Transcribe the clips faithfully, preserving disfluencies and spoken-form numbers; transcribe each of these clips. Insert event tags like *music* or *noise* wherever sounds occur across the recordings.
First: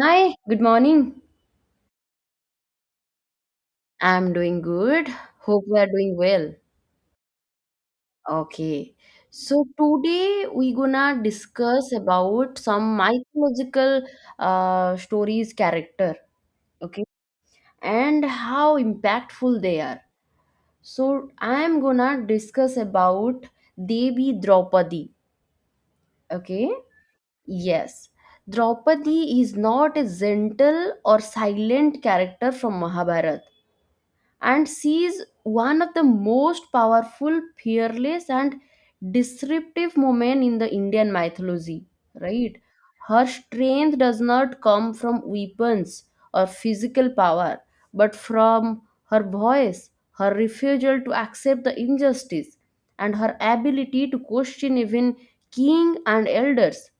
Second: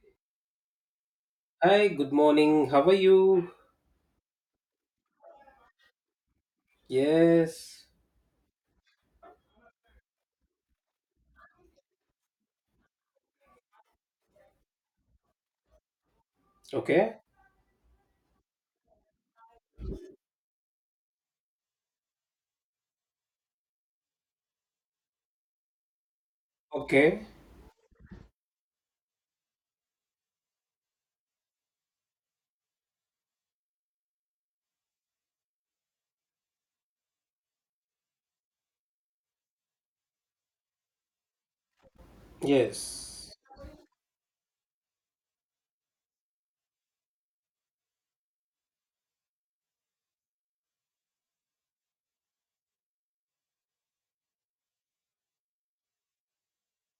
Hi, good morning. Hi, good morning. How are you? I'm doing good. Hope we are doing well. Yes. Okay. So today we gonna discuss about some mythological uh, stories character, okay, Okay. and how impactful they are. So I am gonna discuss about Devi Draupadi, okay? Okay. Yes. Draupadi is not a gentle or silent character from Mahabharata, and sees one of the most powerful, fearless, and disruptive women in the Indian mythology, right? Her Yes. strength does not come from weapons or physical power, but from her voice, her refusal to accept the injustice, and her ability to question even king and elders.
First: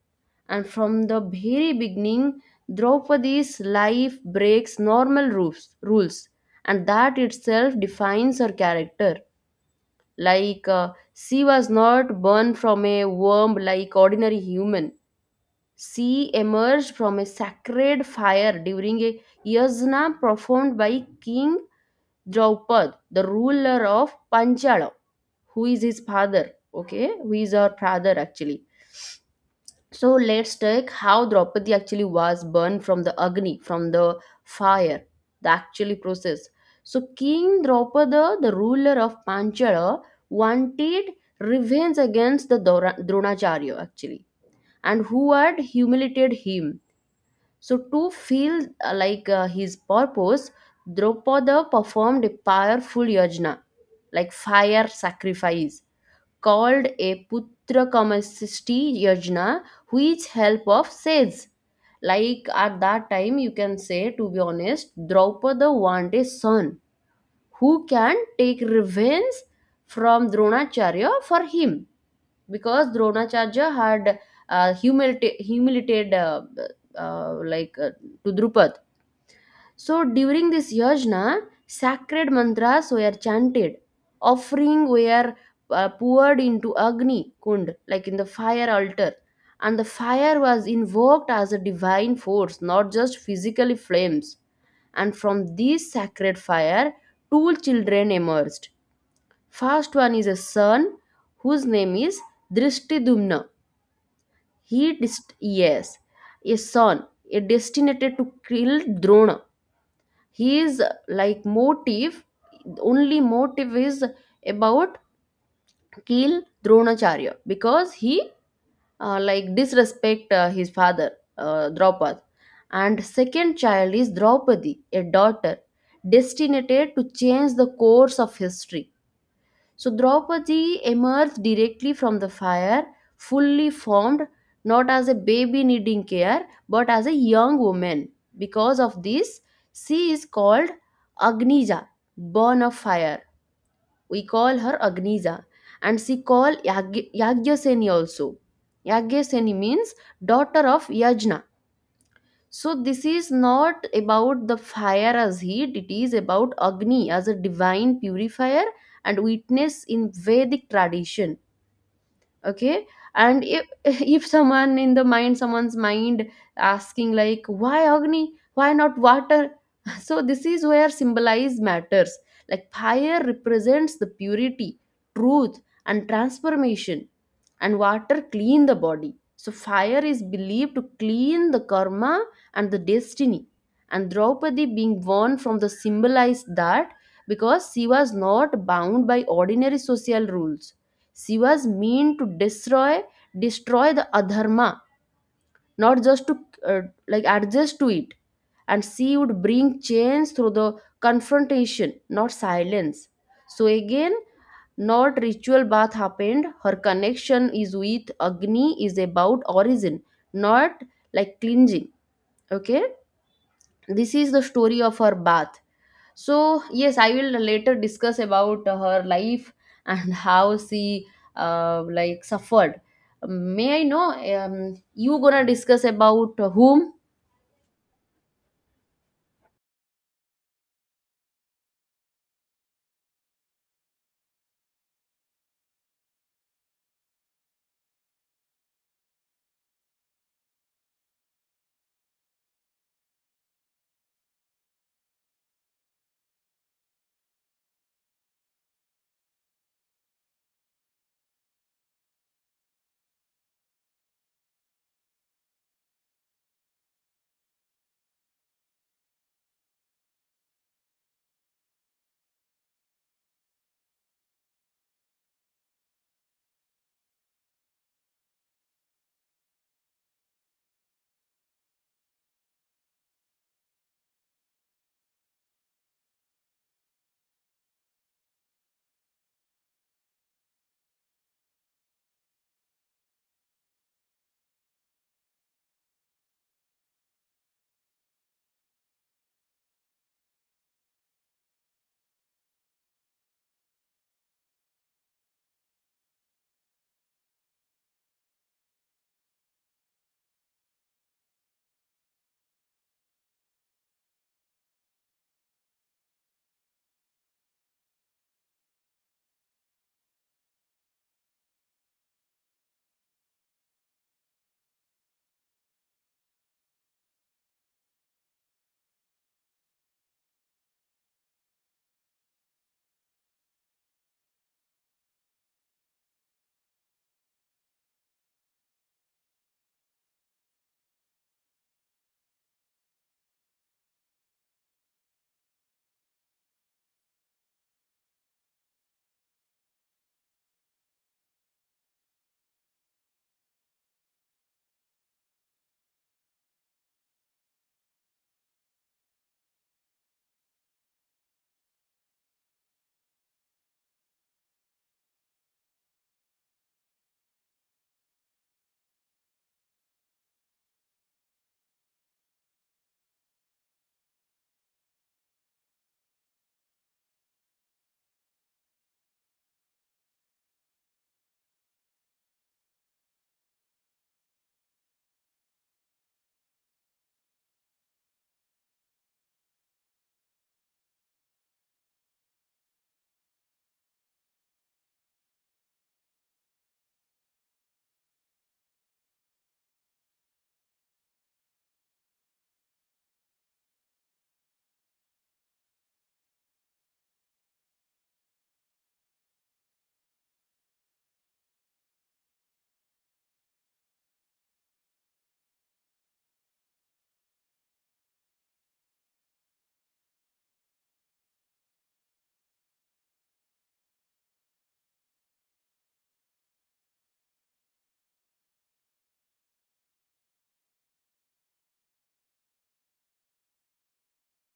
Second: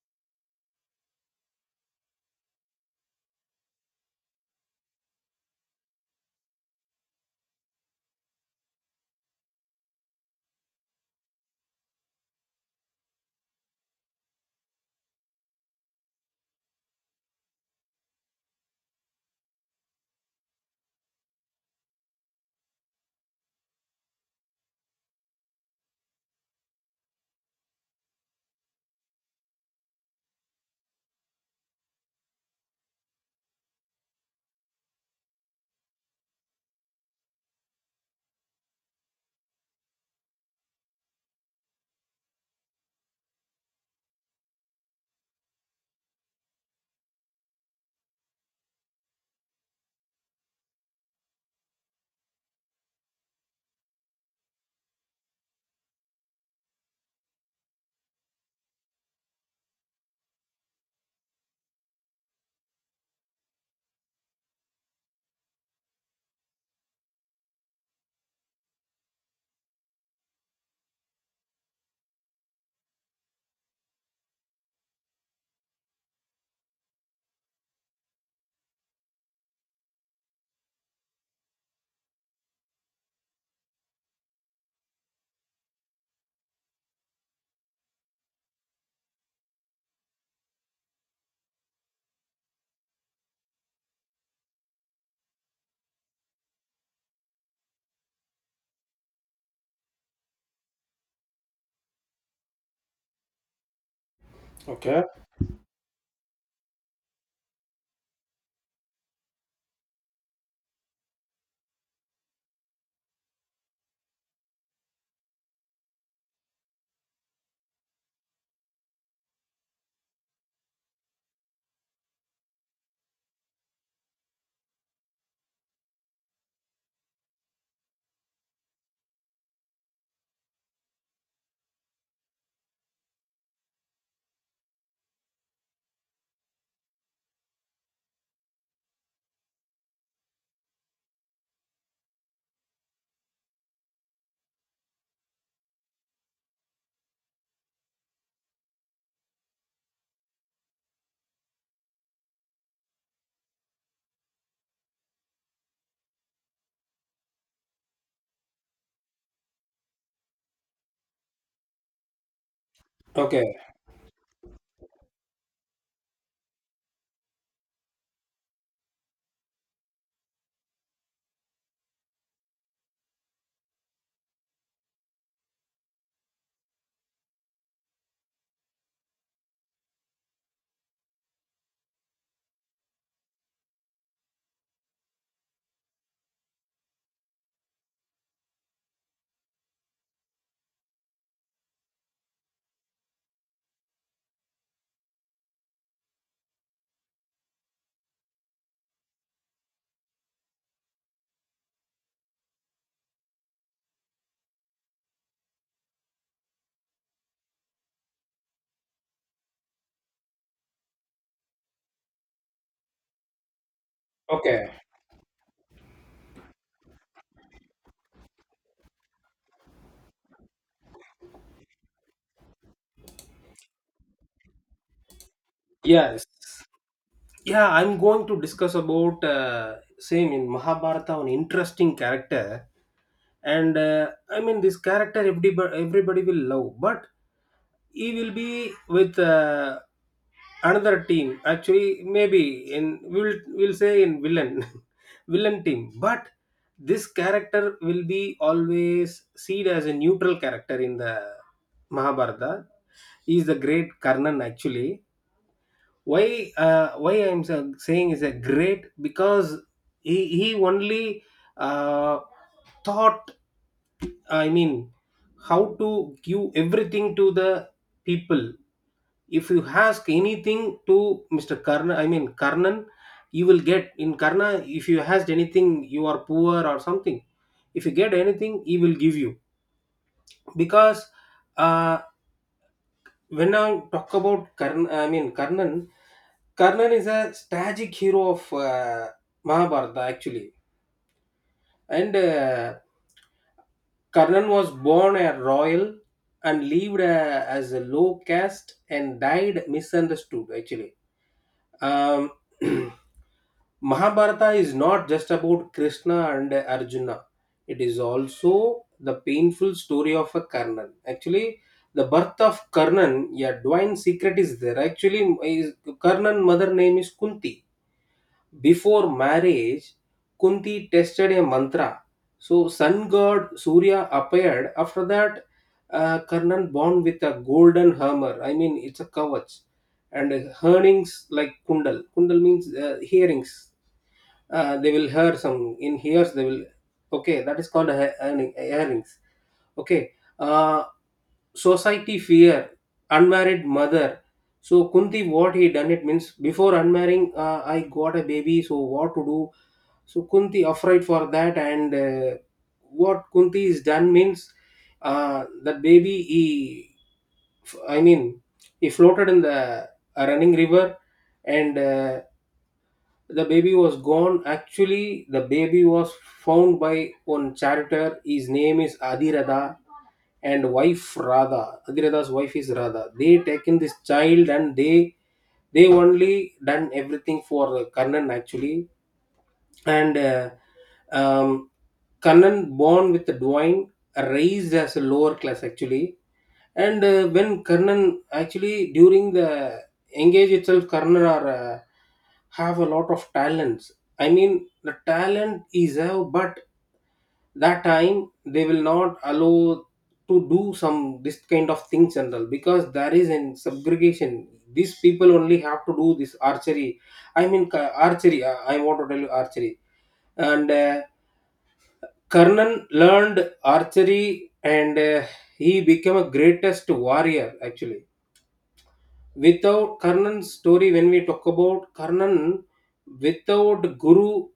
And from the very beginning, Draupadi's life breaks normal rules, rules and that itself defines her character, like uh, she was not born from a worm like ordinary human. She emerged from a sacred fire during a yajna performed by king Draupad, the ruler of Panchala, who is his father, okay, who is her father actually. So let's take how Draupadi actually was burned from the Agni, from the fire, the actually process. So King Draupada, the ruler of Panchala, wanted revenge against the Dora- Dronacharya actually, and who had humiliated him. So to feel uh, like uh, his purpose, Draupada performed a powerful yajna, like fire sacrifice called a Putra Kamasti Yajna, which help of sage. Like at that time, you can say, to be honest, Draupada want a son who can take revenge from Dronacharya for him because Dronacharya had uh, humilita- humiliated uh, uh, like uh, to Drupad. So during this yajna, sacred mantras were chanted, offering were uh, poured into Agni Kund, like in the fire altar, and the fire was invoked as a divine force, not just physically flames. And from this sacred fire, two children emerged. First one is a son whose name is Drishtidumna. He Okay. Dist- yes, a son, a destined to kill Drona, his like motive, only motive is about kill Dronacharya because he uh, like disrespect uh, his father, uh, Draupad. And second child is Draupadi, a daughter destined to change the course of history. So Draupadi emerged directly from the fire, fully formed, not as a baby needing care, but as a young woman. Because of this, she is called Agnija, born of fire. We call her Agnija. And she called Yag- Yagyaseni also. Yagyaseni means daughter of Yajna. So this is not about the fire as heat, it is about Agni as a divine purifier and witness in Vedic tradition. Okay. And Okay. if *laughs* if someone in the mind, someone's mind asking like, why Agni? Why not water? *laughs* So this is where symbolize matters. Like fire represents the purity, truth, and transformation, and water clean the body. So fire is believed to clean the karma and the destiny. And Draupadi being born from the symbolized that, because she was not bound by ordinary social rules. She was meant to destroy destroy the adharma, not just to uh, like adjust to it, and she would bring change through the confrontation, not silence. So again, not ritual bath happened, her connection is with Agni is about origin, not like cleansing. Okay, this is the Okay. story of her bath. So yes, I will later discuss about her life *laughs* and how she uh, like suffered. May I know, um, you gonna discuss Yes. about whom? Yeah, I'm going to discuss about uh, same in Mahabharata, an interesting character, and uh, I mean this character everybody everybody will love, but he will be with uh, another team. Actually, maybe in we'll we'll say in villain *laughs* villain team, but this character will be always seen as a neutral character in the Mahabharata. He is the great Karnan actually. Why uh, why i'm sa- saying is a great because he he only uh, thought, I mean, how to give everything to the people. If you ask anything to Mr. Karna, I mean Karnan, you will get in Karna. If you asked anything, you are poor or something, if you get anything, he will give you. Because uh, when I talk about Karn, I mean Karnan, Karnan is a tragic hero of uh, Mahabharata actually, and uh, Karnan was born a royal and lived uh, as a low caste and died misunderstood actually. um, *clears throat* Mahabharata is not just about Krishna and Arjuna. It is also the painful story of a Karnan. Actually, the birth of Karnan, yeah, divine secret is there. Actually, is, Karnan mother name is Kunti. Before marriage, Kunti tested a mantra. So, sun god Surya appeared. After that, uh, Karnan born with a golden hammer. I mean, it's a kavach. And earnings like kundal. Kundal means uh, hearings. Uh, they will hear some. In hears, they will. Okay, that is called a, earning, earnings. Okay. Uh, society fear, unmarried mother. So Kunti, what he done it means before unmarrying, uh, I got a baby. So what to do? So Kunti afraid for that, and uh, what Kunti is done means uh, that baby he, I mean, he floated in the a running river, and uh, the baby was gone. Actually, the baby was found by one charioteer. His name is Adirada and wife Radha, Adhirada's wife is Radha. They taken this child and they they only done everything for Karnan actually. And uh, um, Karnan born with the divine, raised as a lower class actually. And uh, when Karnan actually during the engage itself, Karnan are uh, have a lot of talents. I mean, the talent is have, but that time they will not allow to do some this kind of things and all because there is in segregation. These people only have to do this archery. I mean, ca- archery. Uh, I want to tell you archery and. Uh, Karnan learned archery and uh, he became a greatest warrior actually. Without Karnan's story, when we talk about Karnan, without Guru,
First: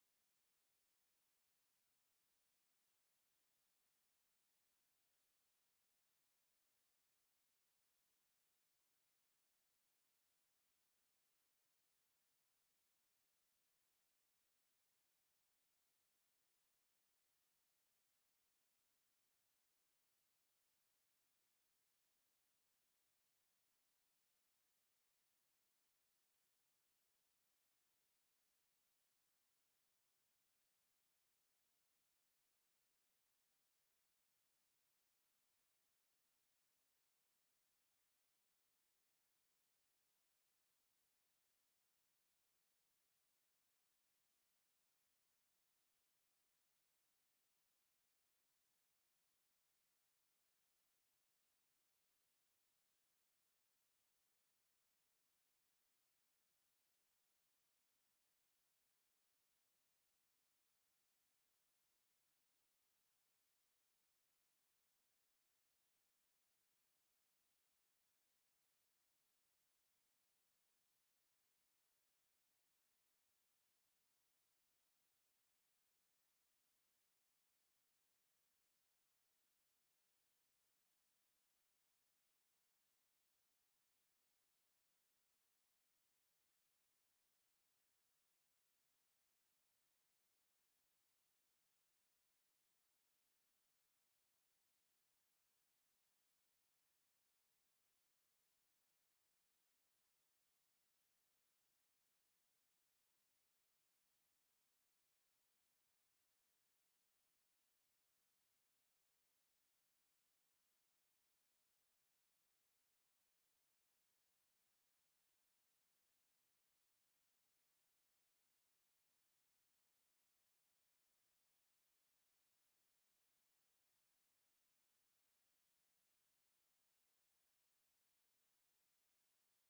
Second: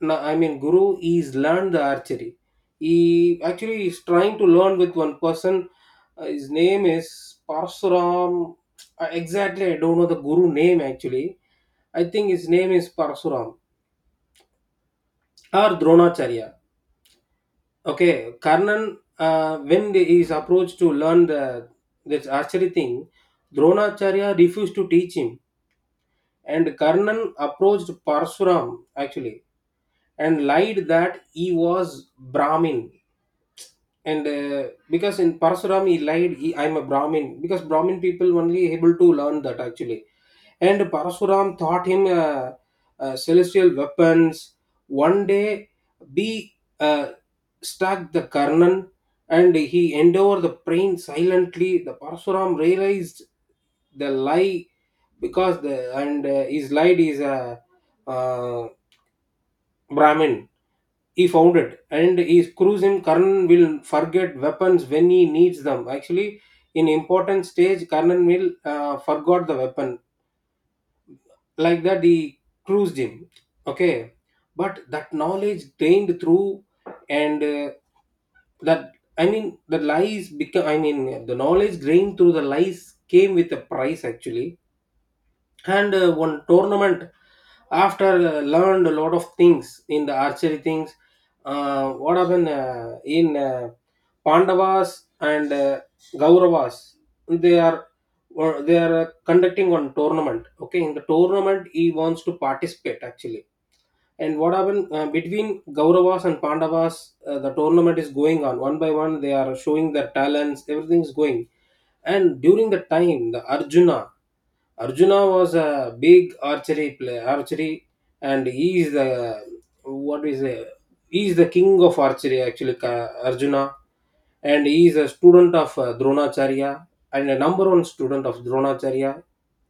no, I mean Guru is learned the archery. He actually is trying to learn with one person. Uh, his name is Parsuram. Uh, exactly, I don't know the Guru name actually. I think his name is Parsuram or Dronacharya. Okay, Karnan, uh, when he is approached to learn the this archery thing, Dronacharya refused to teach him, and Karnan approached Parsuram actually and lied that he was Brahmin, and uh, because in Parsuram he lied, he, I'm a Brahmin because Brahmin people only able to learn that actually. And Parasuram taught him uh, uh, celestial weapons. One day, B uh, struck the Karnan and he endured the pain silently. The Parasuram realized the lie because the and uh, his lied is a uh, Brahmin. He found it and he screws him. Karnan will forget weapons when he needs them. Actually, in important stage, Karnan will uh, forgot the weapon, like that he cruised him. Okay, but that knowledge gained through and uh, that I mean the lies become, I mean, the knowledge gained through the lies came with a price actually. And uh, one tournament, after uh, learned a lot of things in the archery things, uh, what happened uh, in uh, Pandavas and uh, Gauravas, they are or they are uh, conducting one tournament. Okay, in the tournament he wants to participate actually. And what happened uh, between Gauravas and Pandavas, uh, the tournament is going on, one by one they are showing their talents, everything is going. And during the time the Arjuna, Arjuna was a big archery player, archery, and he is the what is a, he is the king of archery actually, Ka- Arjuna, and he is a student of uh, Dronacharya and a number one student of Dronacharya.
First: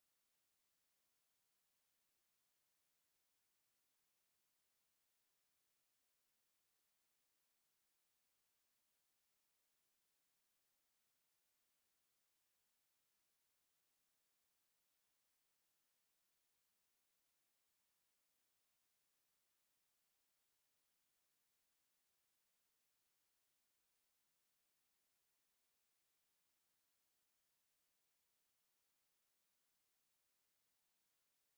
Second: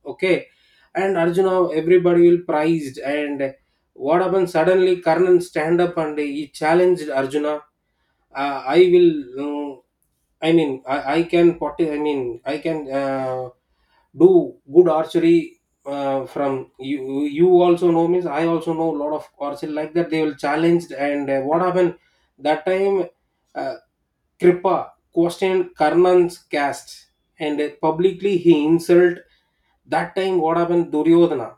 Okay, and Arjuna, everybody will prized, and what happened suddenly? Karnan stand up and he challenged Arjuna. Uh, I will. um, I mean, I, I can pot. I mean, I can uh, do good archery uh, from you. You also know means I also know a lot of archery, like that. They will challenged and uh, what happened that time? Uh, Kripa questioned Karnan's caste and uh, publicly he insult. That time what happened? Duryodhana.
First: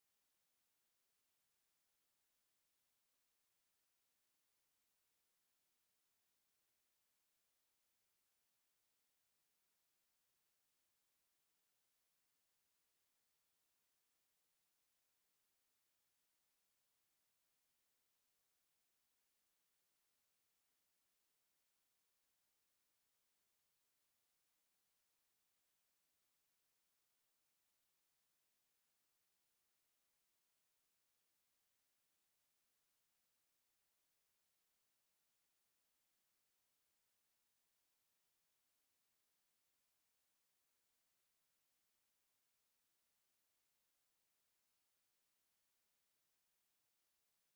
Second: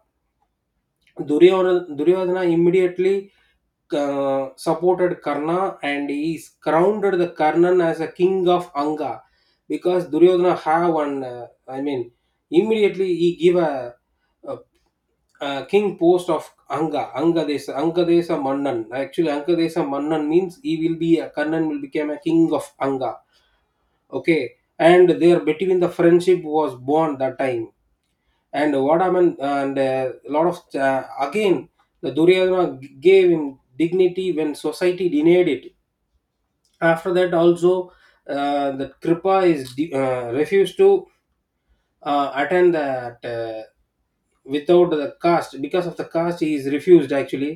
Duryodhana, Duryodhana immediately uh, supported Karna and he is crowned the Karnan as a king of Anga because Duryodhana have one uh, I mean immediately he give a, a, a king post of Anga, Angadesa, Angadesa Mannan actually. Angadesa Mannan means he will be a Karnan will become a king of Anga. Okay, and there between the friendship was born that time. And what happened and uh, a lot of uh, again the Duryodhana g- gave him dignity when society denied it. After that also, uh, that Kripa is de- uh, refused to uh, attend that uh, without the caste, because of the caste he is refused actually.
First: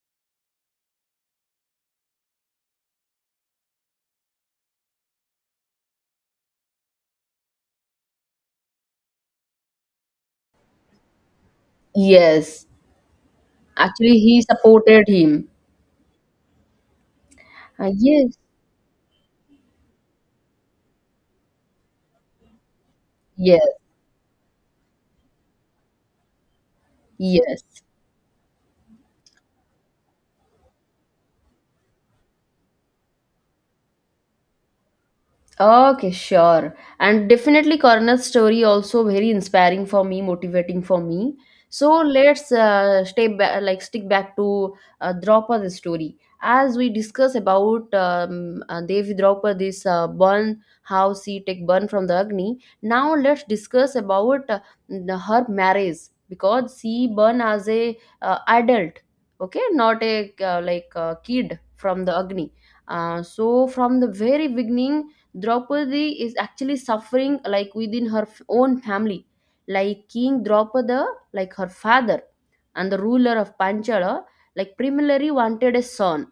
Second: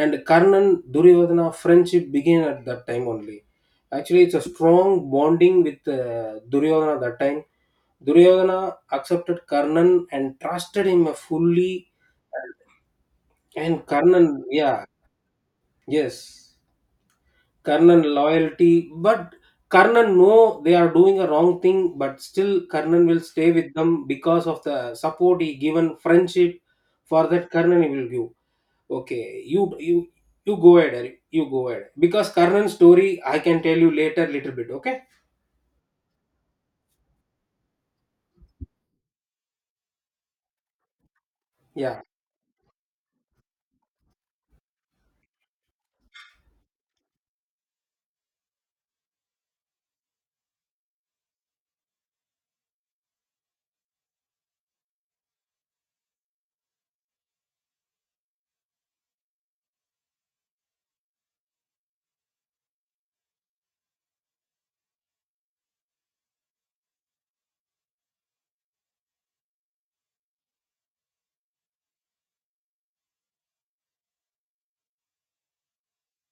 And Karnan Duryodhana friendship began at that time only. Actually, it's a strong bonding with uh, Duryodhana that time. Duryodhana accepted Karnan and trusted him fully. Yes. And Actually Karnan, he yeah. supported him. Yes, Uh, Karnan yes. loyalty, but Karnan know they are doing a wrong thing, but still Karnan will stay Yes. with them because of the support he given, friendship. For that Yes. Karnan he will give. Okay, you you you go ahead, Eric. You go ahead because Karnan story I can tell you later, little bit. Okay, Okay, sure. And definitely Coroner's story also very inspiring for me, motivating for me. So yeah, let's uh, stay ba- like stick back to uh, Draupadi's story. As we discuss about um, uh, Devi Draupadi's uh, burn, how she take burn from the Agni. Now let's discuss about uh, the- her marriage, because she burn as a uh, adult, okay, not a uh, like uh, kid from the Agni. Uh, so from the very beginning Draupadi is actually suffering like within her f- own family. Like King Draupada, like her father and the ruler of Panchala, like primarily wanted a son,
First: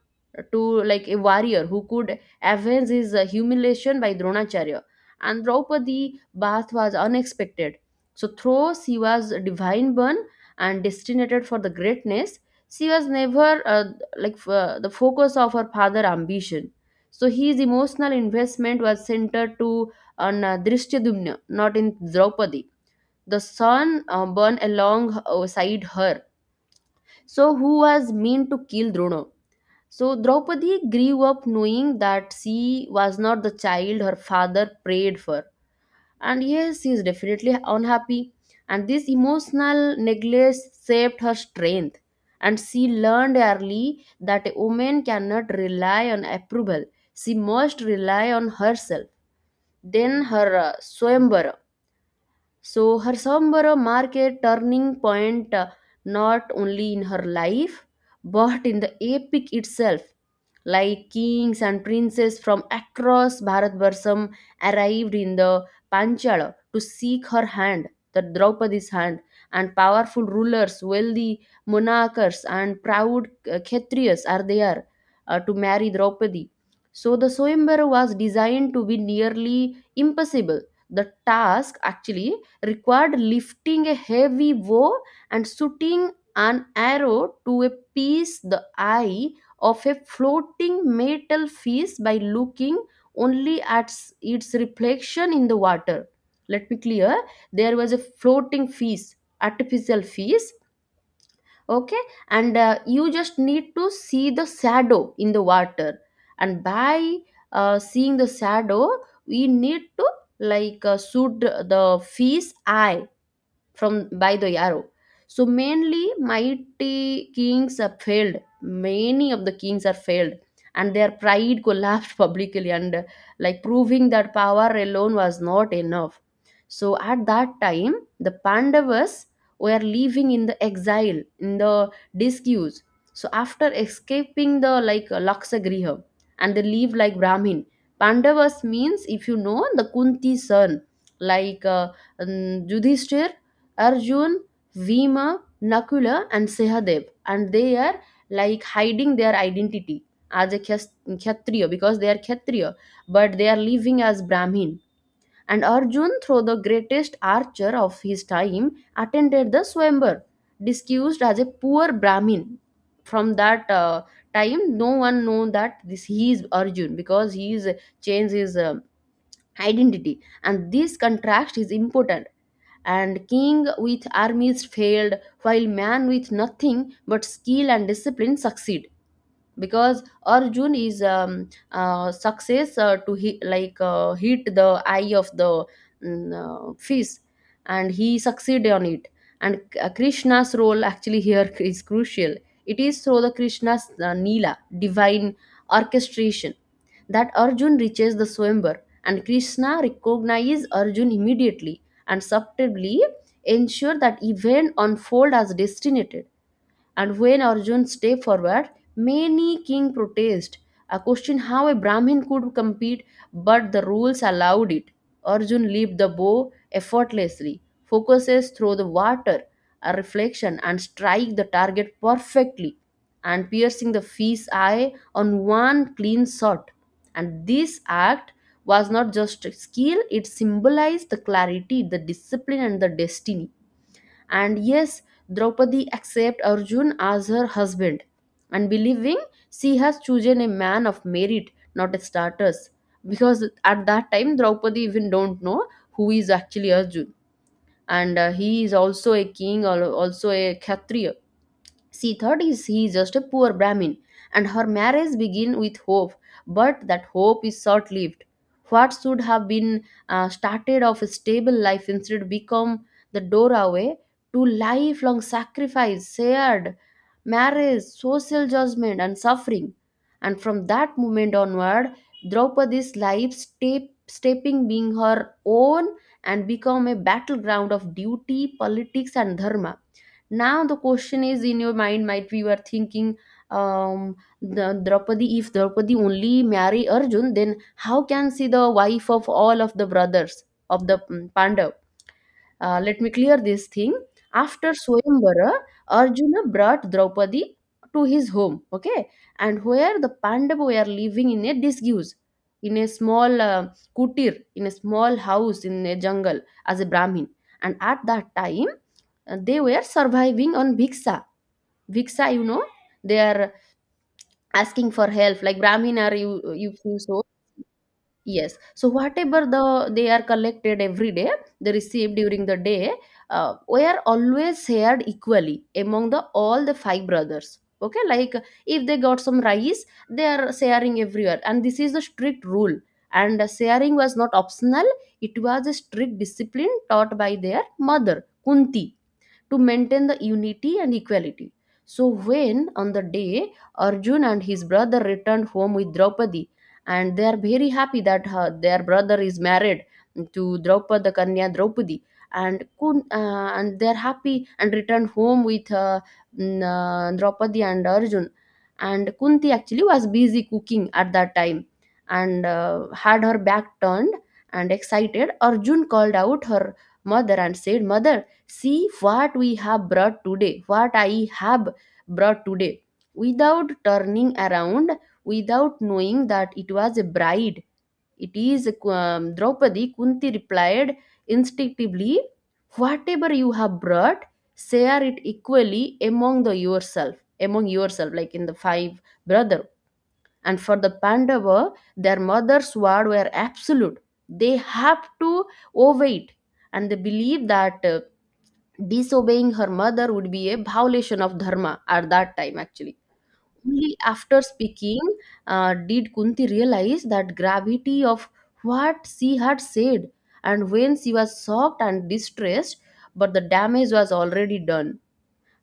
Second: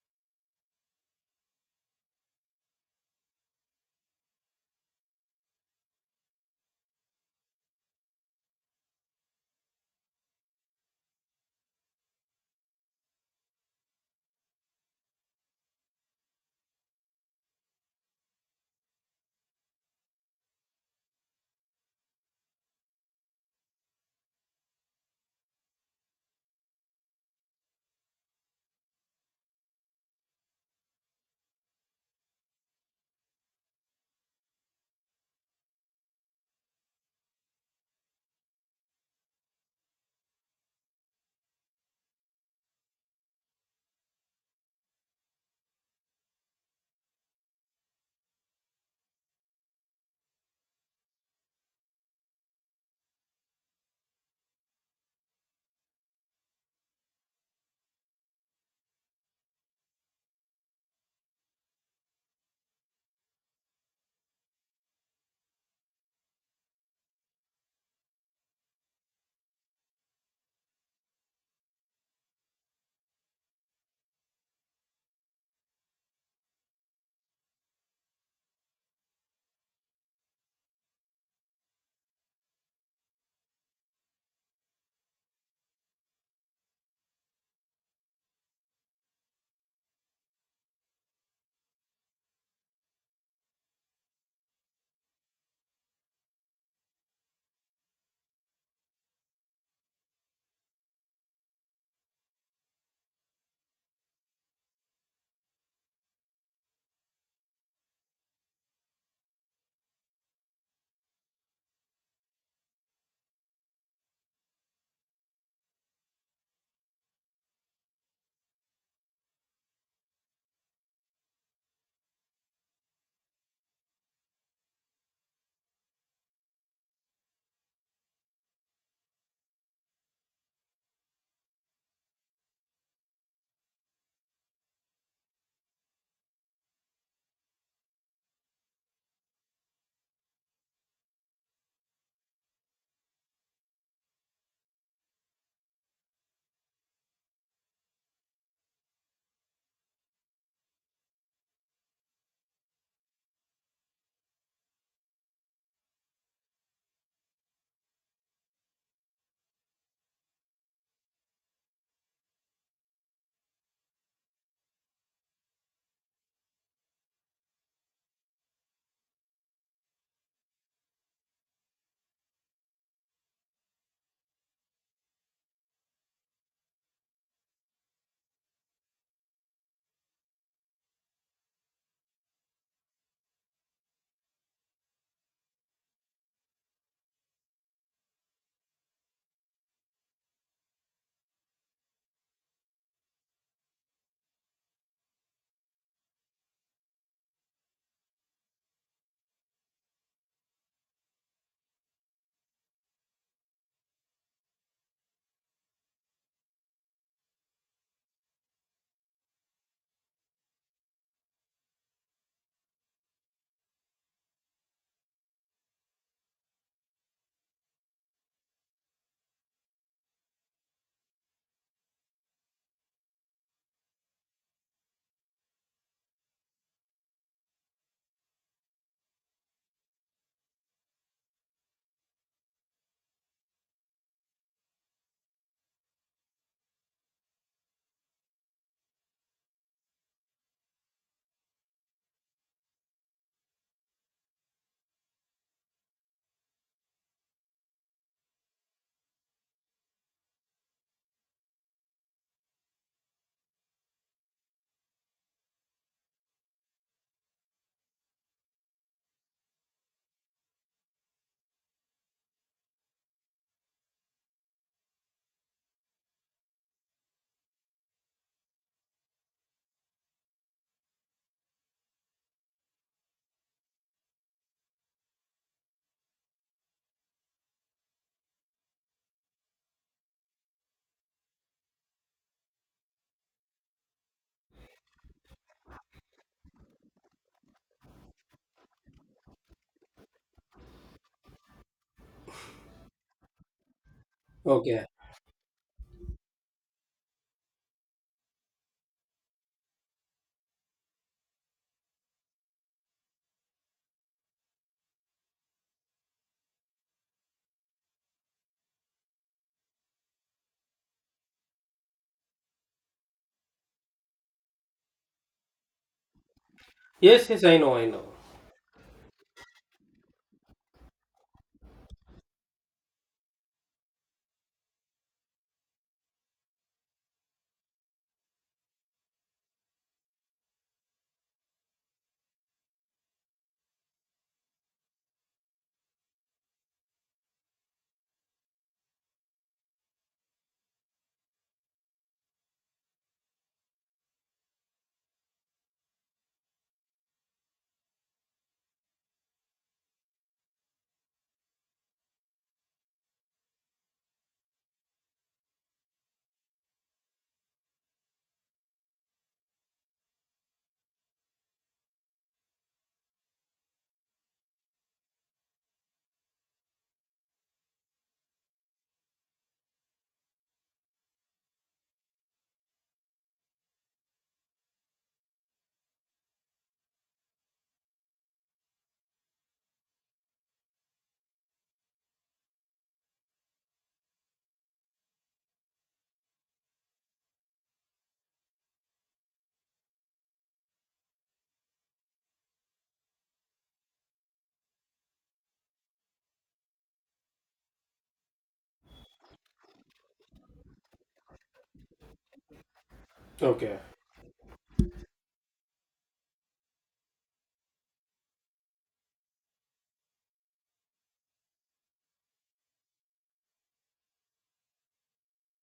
to like a warrior who could avenge his uh, humiliation by Dronacharya. And Draupadi bath was unexpected. So though she was a divine born and destined for the greatness, she was never uh, like f- uh, the focus of her father ambition. So his emotional investment was centered to on uh, Drishtyadumna, not in Draupadi. The son uh, born alongside her, so who was meant to kill Drona. So Draupadi grew up knowing that she was not the child her father prayed for, and yes she is definitely unhappy, and this emotional neglect saved her strength, and she learned early that a woman cannot rely on approval, she must rely on herself. Then her uh, swayamvara, so her Sambara mark a turning point, uh, not only in her life but in the epic itself. Like kings and princes from across Bharatvarsam arrived in the Panchala to seek her hand, the Draupadi's hand, and powerful rulers, wealthy monarchs, and proud uh, Kshatriyas are there uh, to marry Draupadi. So the Soyambara was designed to be nearly impossible. The task actually required lifting a heavy bow and shooting an arrow to a pierce the eye of a floating metal fish by looking only at s- its reflection in the water. Let me clear. There was a floating fish, artificial fish. Okay, and uh, you just need to see the shadow in the water, and by uh, seeing the shadow, we need to like uh, shoot the fish eye from by the arrow. So mainly mighty kings are failed. Many of the kings are failed, and their pride collapsed *laughs* publicly, and uh, like proving that power alone was not enough. So at that time, the Pandavas were living in the exile, in the disuse. So after escaping the like Laksagriha, and they live like Brahmin. Pandavas means, if you know, the Kunti son, like uh, um, Yudhishthir, Arjun, Vima, Nakula, and Sahadev, and they are like hiding their identity as a Kshas- Kshatriya because they are Kshatriya, but they are living as Brahmin. And Arjun, through the greatest archer of his time, attended the Swayamvar, disguised as a poor Brahmin. From that uh, time, no one know that this he is Arjun because he is changed his um identity, and this contrast is important, and king with armies failed while man with nothing but skill and discipline succeeded, because Arjun is um, uh, success uh, to hit like uh, hit the eye of the mm, uh, fish, and he succeeded on it. And K- krishna's role actually here *laughs* is crucial. It is through the Krishna's uh, nila divine orchestration that Arjun reaches the swambar, and Krishna recognizes Arjun immediately and subtly ensure that event unfold as destinated. And when Arjun stepped forward, many king protested, a question how a Brahmin could compete, but the rules allowed it. Arjun leaped the bow effortlessly, focuses through the water, a reflection, and strike the target perfectly, and piercing the fish's eye on one clean shot. And this act was not just skill, it symbolized the clarity, the discipline, and the destiny. And yes, Draupadi accepts Arjun as her husband and believing she has chosen a man of merit, not a status. Because at that time, Draupadi even don't know who is actually Arjun, and uh, he is also a king or also a Kshatriya. She thought is he is just a poor Brahmin, and her marriage begin with hope, but that hope is short lived. What should have been uh, started of a stable life instead become the doorway to lifelong sacrifice, shared marriage, social judgment, and suffering. And from that moment onward, Draupadi's life step, stepping being her own and become a battleground of duty, politics, and dharma. Now the question is in your mind might be you are thinking, um the Draupadi, if Draupadi only marry Arjun then how can she the wife of all of the brothers of the mm, Pandav? Uh, let me clear this thing. After okay, Swayamvara, Arjuna brought Draupadi to his home, okay, and where the Pandava were living in a disguise, in a small uh, kutir, in a small house in a jungle as a Brahmin. And at that time, uh, they were surviving on bhiksha. Bhiksha, you know, they are asking for help. Like Brahmin are you, you so? yes, yes, I know, I know. Yes. So whatever the they are collected every day, they receive during the day, uh, were always shared equally among the all the five brothers. Okay, like if they got some rice, they are sharing everywhere, and this is the strict rule. And sharing was not optional; it was a strict discipline taught by their mother Kunti to maintain the unity and equality. So, when on the day Arjun and his brother returned home with Draupadi, and they are very happy that her, their brother is married to Draupada Kanya Draupadi, and kun- uh, and they are happy and returned home with uh, mm, uh, Draupadi and Arjun. And Kunti actually was busy cooking at that time and uh, had her back turned and excited. Arjun called out her mother and said, "Mother, see what we have brought today what i have brought today without turning around, without knowing that it was a bride. It is um, Draupadi. Kunti replied instinctively, "Whatever you have brought, share it equally among the yourself, among yourself," like in the five brother. And for the Pandava, their mother's word were absolute. They have to obey it, and they believe that uh, disobeying her mother would be a violation of dharma at that time actually. Okay, Only after speaking uh, did Kunti realize that gravity of what she had said, and when she was shocked and distressed, but the damage was already done.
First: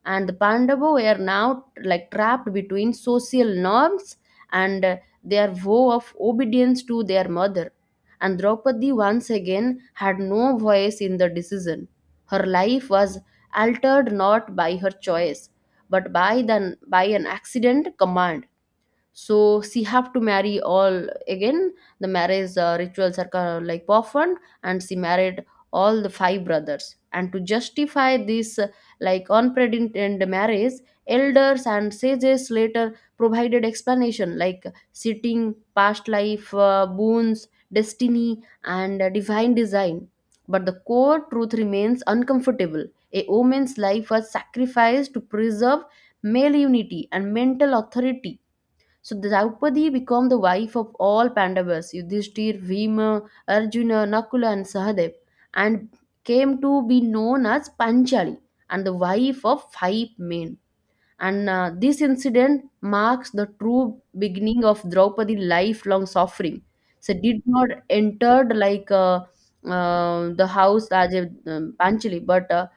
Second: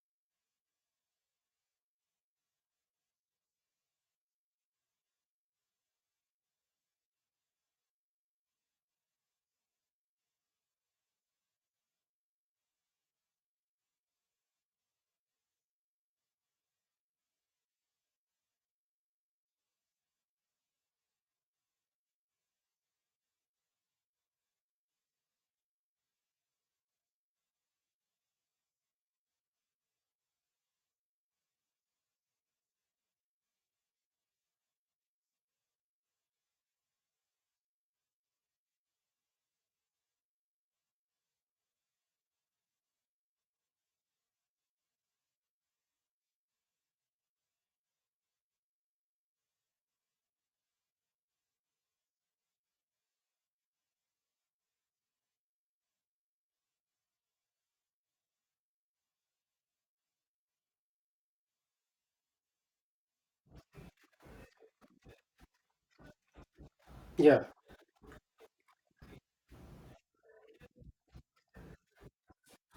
And the Pandava were now like trapped between social norms and uh, their vow of obedience to their mother. And Draupadi once again had no voice in the decision. Her life was altered not by her choice, but by, the, by an accident command. So she have to marry all again. The marriage uh, rituals are kind of like performed, and she married all the five brothers. And to justify this uh, like unprecedented marriage, elders and sages later provided explanation like sitting past life uh, boons, destiny, and uh, divine design. But the core truth remains uncomfortable: a woman's life was sacrificed to preserve male unity and mental authority. So Draupadi became the wife of all Pandavas, Yudhishthir, Bhima, Arjuna, Nakula, and Sahadev, and came to be known as Panchali, and the wife of five men. And uh, This incident marks the true beginning of Draupadi's lifelong suffering. So did yeah, not entered like uh, uh, the house as a um, Panchali, but uh,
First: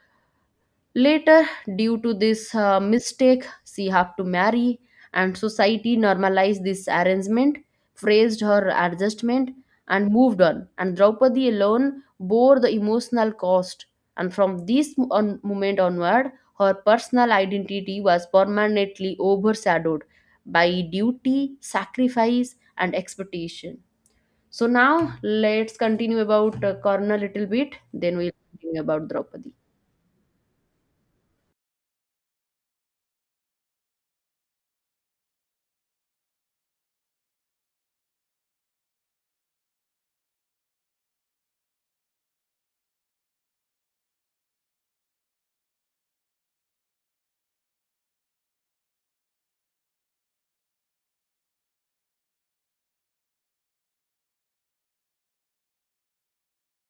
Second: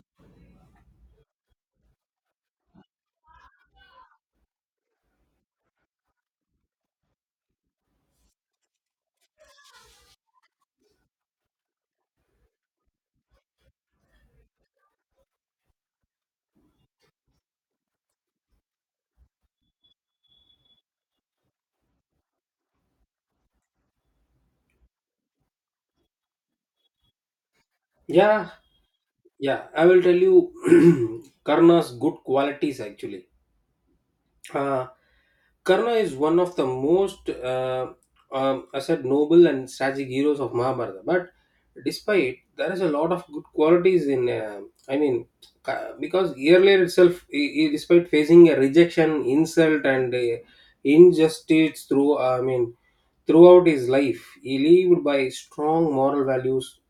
later, due to this uh, mistake, she had to marry, and society normalized this arrangement, praised her adjustment, and moved on. And Draupadi alone bore the emotional cost. And from this mo- on, moment onward, her personal identity was permanently overshadowed by duty, sacrifice, and expectation. So now let's continue about uh, Karna little bit. Then we'll yeah, continue about Draupadi. yeah. I will tell you *clears throat* Karna's good qualities actually. Uh, Karna is one of the most, uh, um, I said, noble and tragic heroes of Mahabharata. But despite, there is a lot of good qualities in, uh, I mean, Ka- because earlier itself, he, he- despite facing a rejection, insult, and uh, injustice through, uh, I mean, throughout his life, he lived by strong moral values.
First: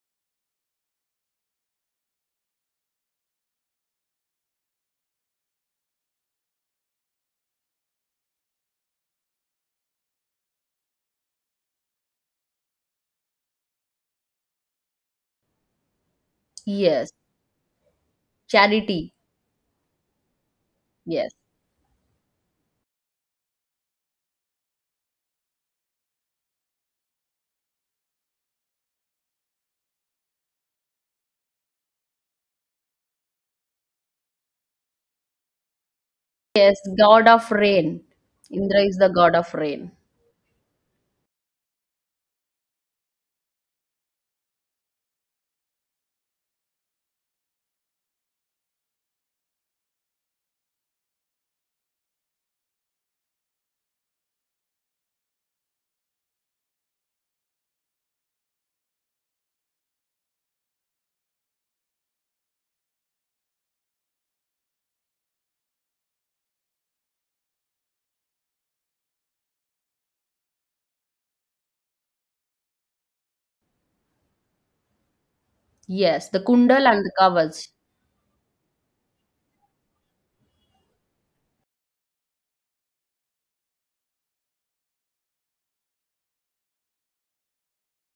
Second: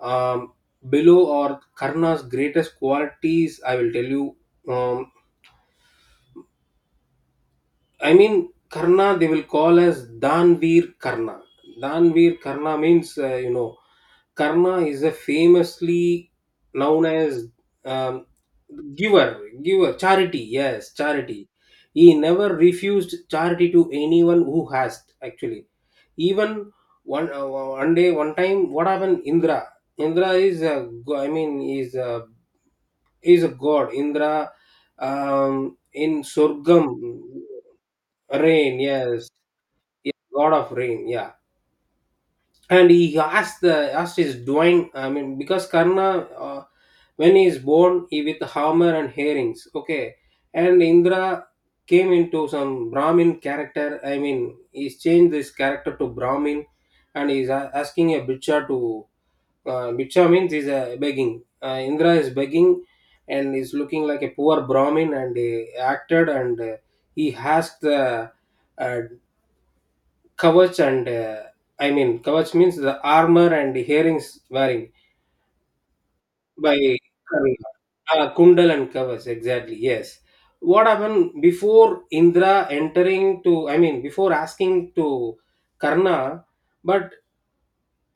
Um, below or Karna's greatest qualities, I will tell you. Um, I mean, Karna, they will call as Danveer Karna. Danveer Karna means, uh, you know, Karna is a famously known Yes, as um, charity. giver, giver, charity. Yes, Yes. charity. He never refused charity to anyone who has actually. Even one uh, one day, one time, what happened? Indra. Indra is, uh, go- I mean, is uh, is a god. Indra um, in Yes, Surgam, god of rain. Indra rain, is the yes, god of rain. yeah, god of rain, yeah. And he asked the asked his dwine. I mean, because Karna, uh, when he is born, he with hammer and herrings. Okay, and Indra came into some Brahmin character. I mean, he's changed this character to Brahmin, and he's a- asking a butcher to uh, Bhiksha means is uh, begging. Uh, Indra is begging and is looking like a poor Brahmin and he acted and uh, he has the uh, kavach and uh, I mean kavach means the armor and herrings wearing Yes, the by kundal and the Karna. kavach. Uh, Kundal and kavach exactly, yes. What happened before Indra entering to, I mean before asking to Karna, but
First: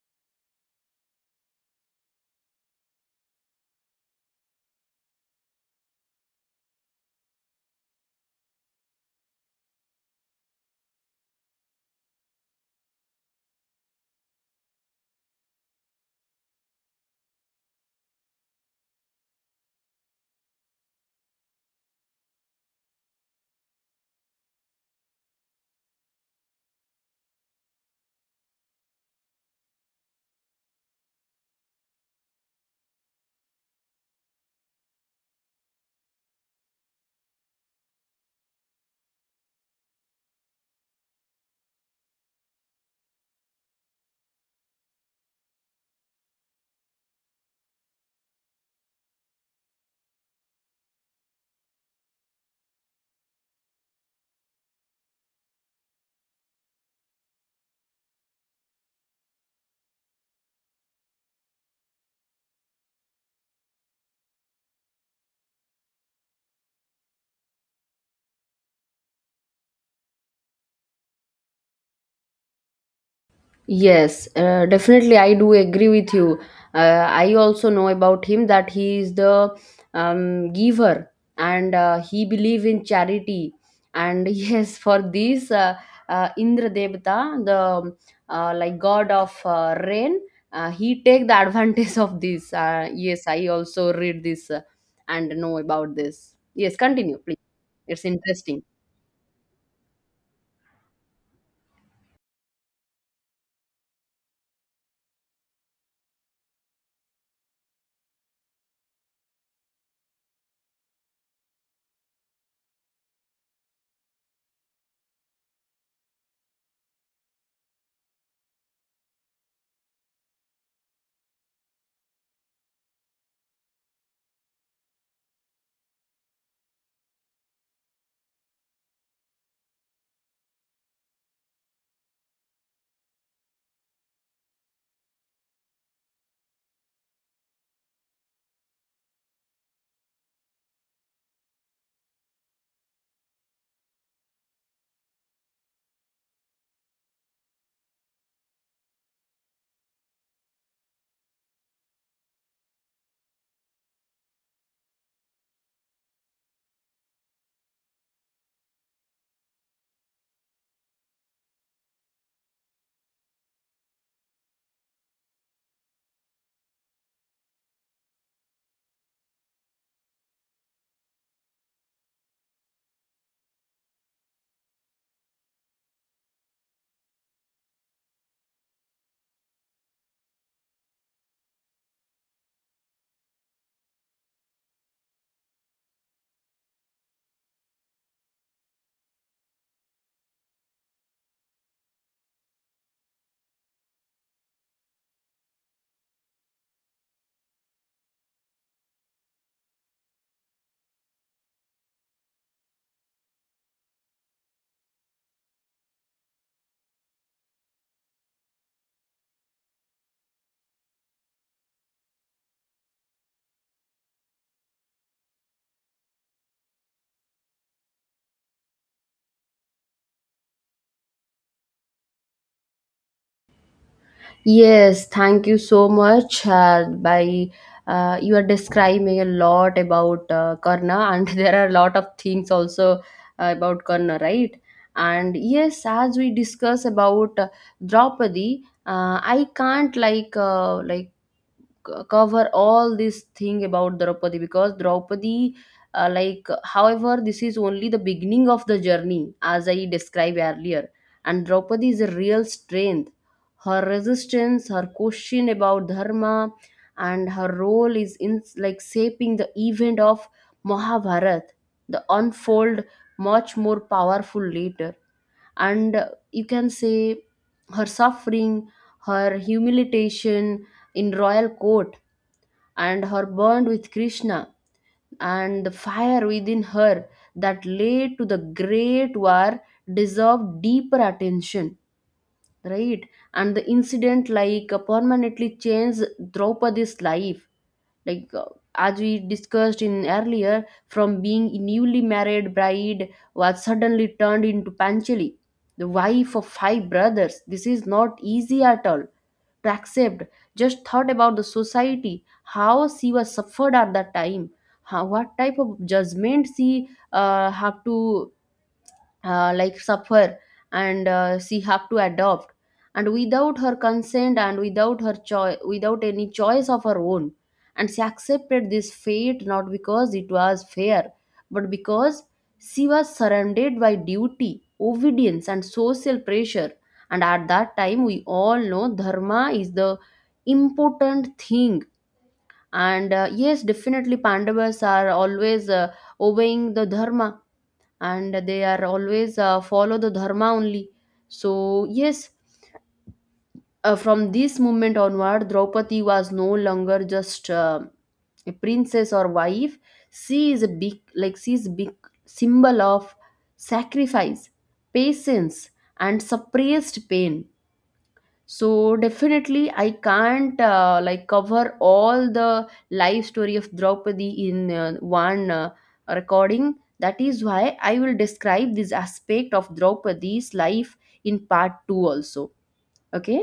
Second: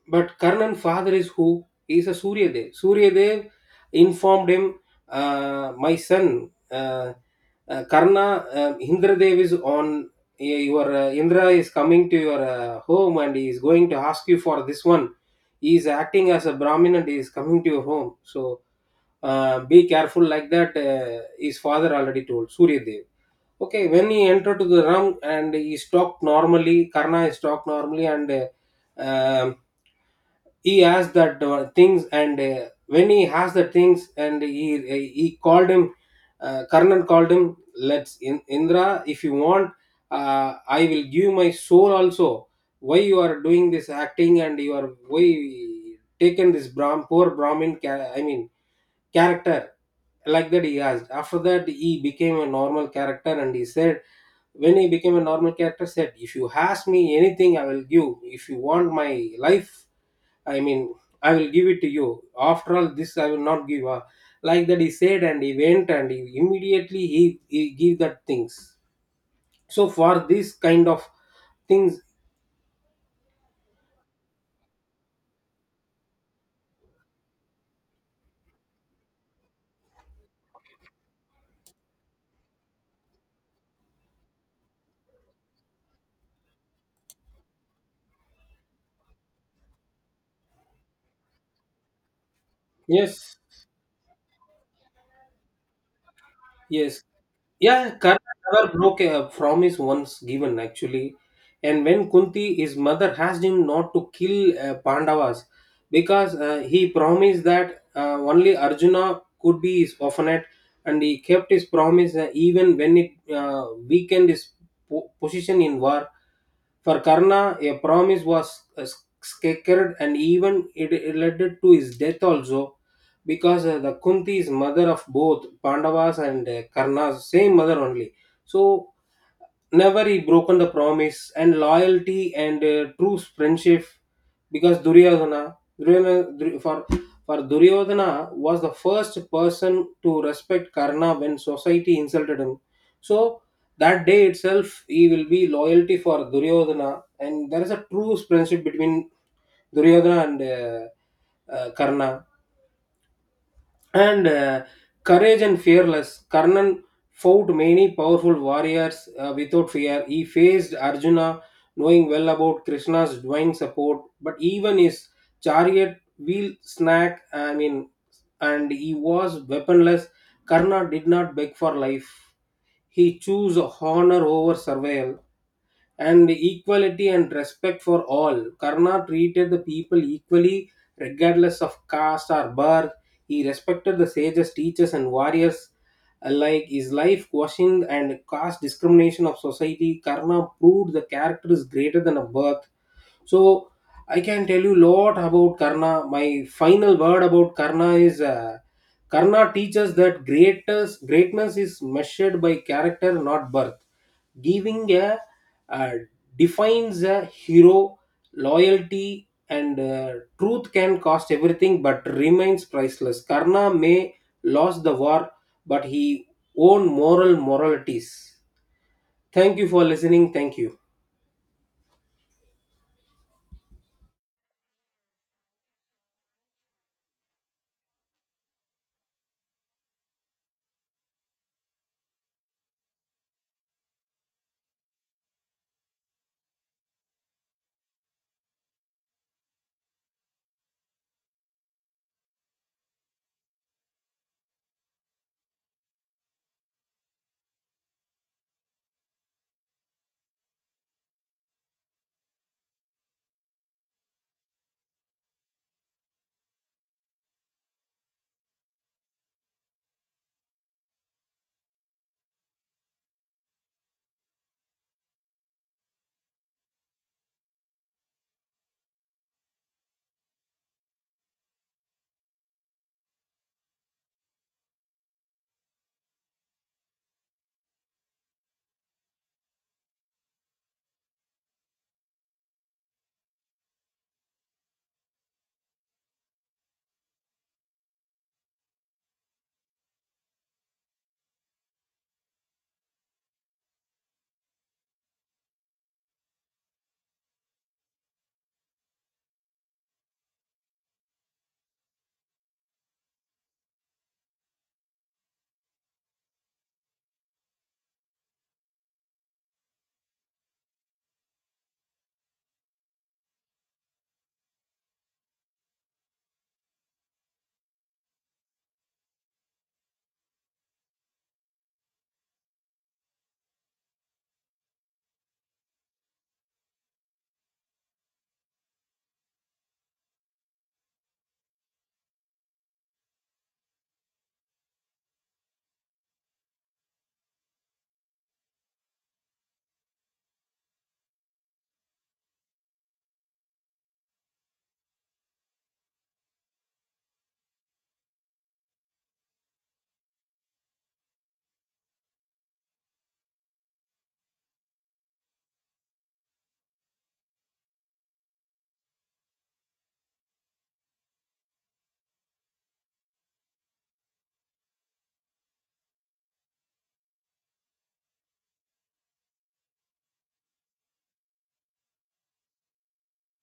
But Karnan father is who? He is a Suryadev. Suryadev informed him, uh, my son, uh, uh, Karna, uh, Indradev is on, your uh, Indra is coming to your uh, home and he is going to ask you for this one. He is acting as a Brahmin and he is coming to your home. So uh, be careful, like that, uh, his father already told, Suryadev. Okay, when he entered to the room and he stopped normally, Karna stopped normally and uh, um, he asked that uh, things and uh, when he asked the things and he he called him, uh, Karnan called him, let's in, Indra, if you want, uh, I will give my soul also. Why you are doing this acting and you are why taken this Brahm, poor Brahmin, ca- I mean character, like that he asked. After that he became a normal character and he said, when he became a normal character said, if you ask me anything I will give, if you want my life, I mean, I will give it to you. After all this, I will not give up, like that he said. And he went and he immediately he, he gave that things. So for this kind of things, Yes, uh, definitely. I do agree with you. Uh, I also know about him that he is the um, giver, and uh, he believe in charity. And *laughs* yes, for this uh, uh, Indra Devata, the uh, like god of uh, rain, uh, he take the *laughs* advantage of this. Uh, yes, yes. I also read this uh, and know about this. Yes, Yes. continue, please. Yeah, It's Karna interesting. never broke a promise once given actually. And when Kunti, his mother, asked him not to kill uh, Pandavas because uh, he promised that uh, only Arjuna could be his orphanate, and he kept his promise uh, even when it uh, weakened his po- position in war. For Karna, a promise was uh, sacred, and even it, it led to his death also, because uh, the Kunti is mother of both Pandavas and uh, Karna's same mother only. So never he broken the promise and loyalty and uh, true friendship. Because Duryodhana, Duryodhana Dur- for for Duryodhana was the first person to respect Karna when society insulted him. So that day itself he will be loyalty for Duryodhana, and there is a true friendship between Duryodhana and uh, uh, Karna. And uh, courage and fearless Karnan fought many powerful warriors uh, without fear. He faced Arjuna knowing well about Krishna's divine support, but even his chariot wheel snack, I mean, and he was weaponless, Karna did not beg for life. He chose honor over survival. And equality and respect for all, Karna treated the people equally regardless of caste or birth. He respected the sages, teachers, and warriors alike. His life questioned and caste discrimination of society. Karna proved the character is greater than a birth. So I can tell you lot about Karna. My final word about Karna is uh, Karna teaches that greatest greatness is measured by character, not birth. Giving a uh, defines a hero. Loyalty and uh, truth can cost everything but remains priceless. Karna may lost the war, but he own moral moralities. Thank you for listening. Thank you. Yes, thank you so much. Uh, by uh, you are describing a lot about uh, Karna, and *laughs* there are a lot of things also uh, about Karna, right? And yes, as we discuss about uh, Draupadi, uh, I can't like uh, like c- cover all this thing about Draupadi, because Draupadi, uh, like, however, this is only the beginning of the journey, as I described earlier. And Draupadi is a real strength. Her resistance, her question about dharma, and her role is in like shaping the event of Mahabharat, the unfold much more powerful later, and uh, you can say her suffering, her humiliation in royal court, and her bond with Krishna, and the fire within her that led to the great war deserved deeper attention, right? And the incident like uh, permanently changed Draupadi's life, like uh, as we discussed in earlier, from being a newly married bride was suddenly turned into Panchali, the wife of five brothers. This is not easy at all to accept. Just thought about the society, how she was suffered at that time, how, what type of judgment she uh, have to uh, like suffer and uh, she have to adopt, and without her consent and without her choice, without any choice of her own. And she accepted this fate, not because it was fair, but because she was surrounded by duty, obedience, and social pressure. And at that time we all know dharma is the important thing. And uh, yes, definitely Pandavas are always uh, obeying the dharma, and they are always uh, follow the dharma only. So yes, uh, from this moment onward, Draupadi was no longer just uh, a princess or wife. She is a big like she is a big symbol of sacrifice, patience, and suppressed pain. So definitely I can't uh, like cover all the life story of Draupadi in uh, one uh, recording. That is why I will describe this aspect of Draupadi's life in part two also. Okay,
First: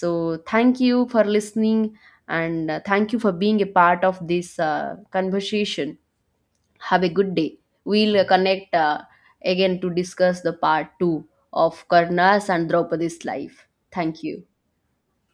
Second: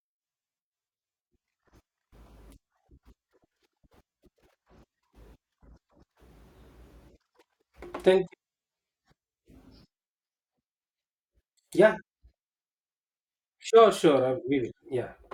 so thank you for listening, and uh, thank you for being a part of this uh, conversation. Have a good day. We'll uh, Thank. connect uh, again to discuss the part two of Yeah, Karna's and Draupadi's life. sure, Thank sure, I you. will. Yeah.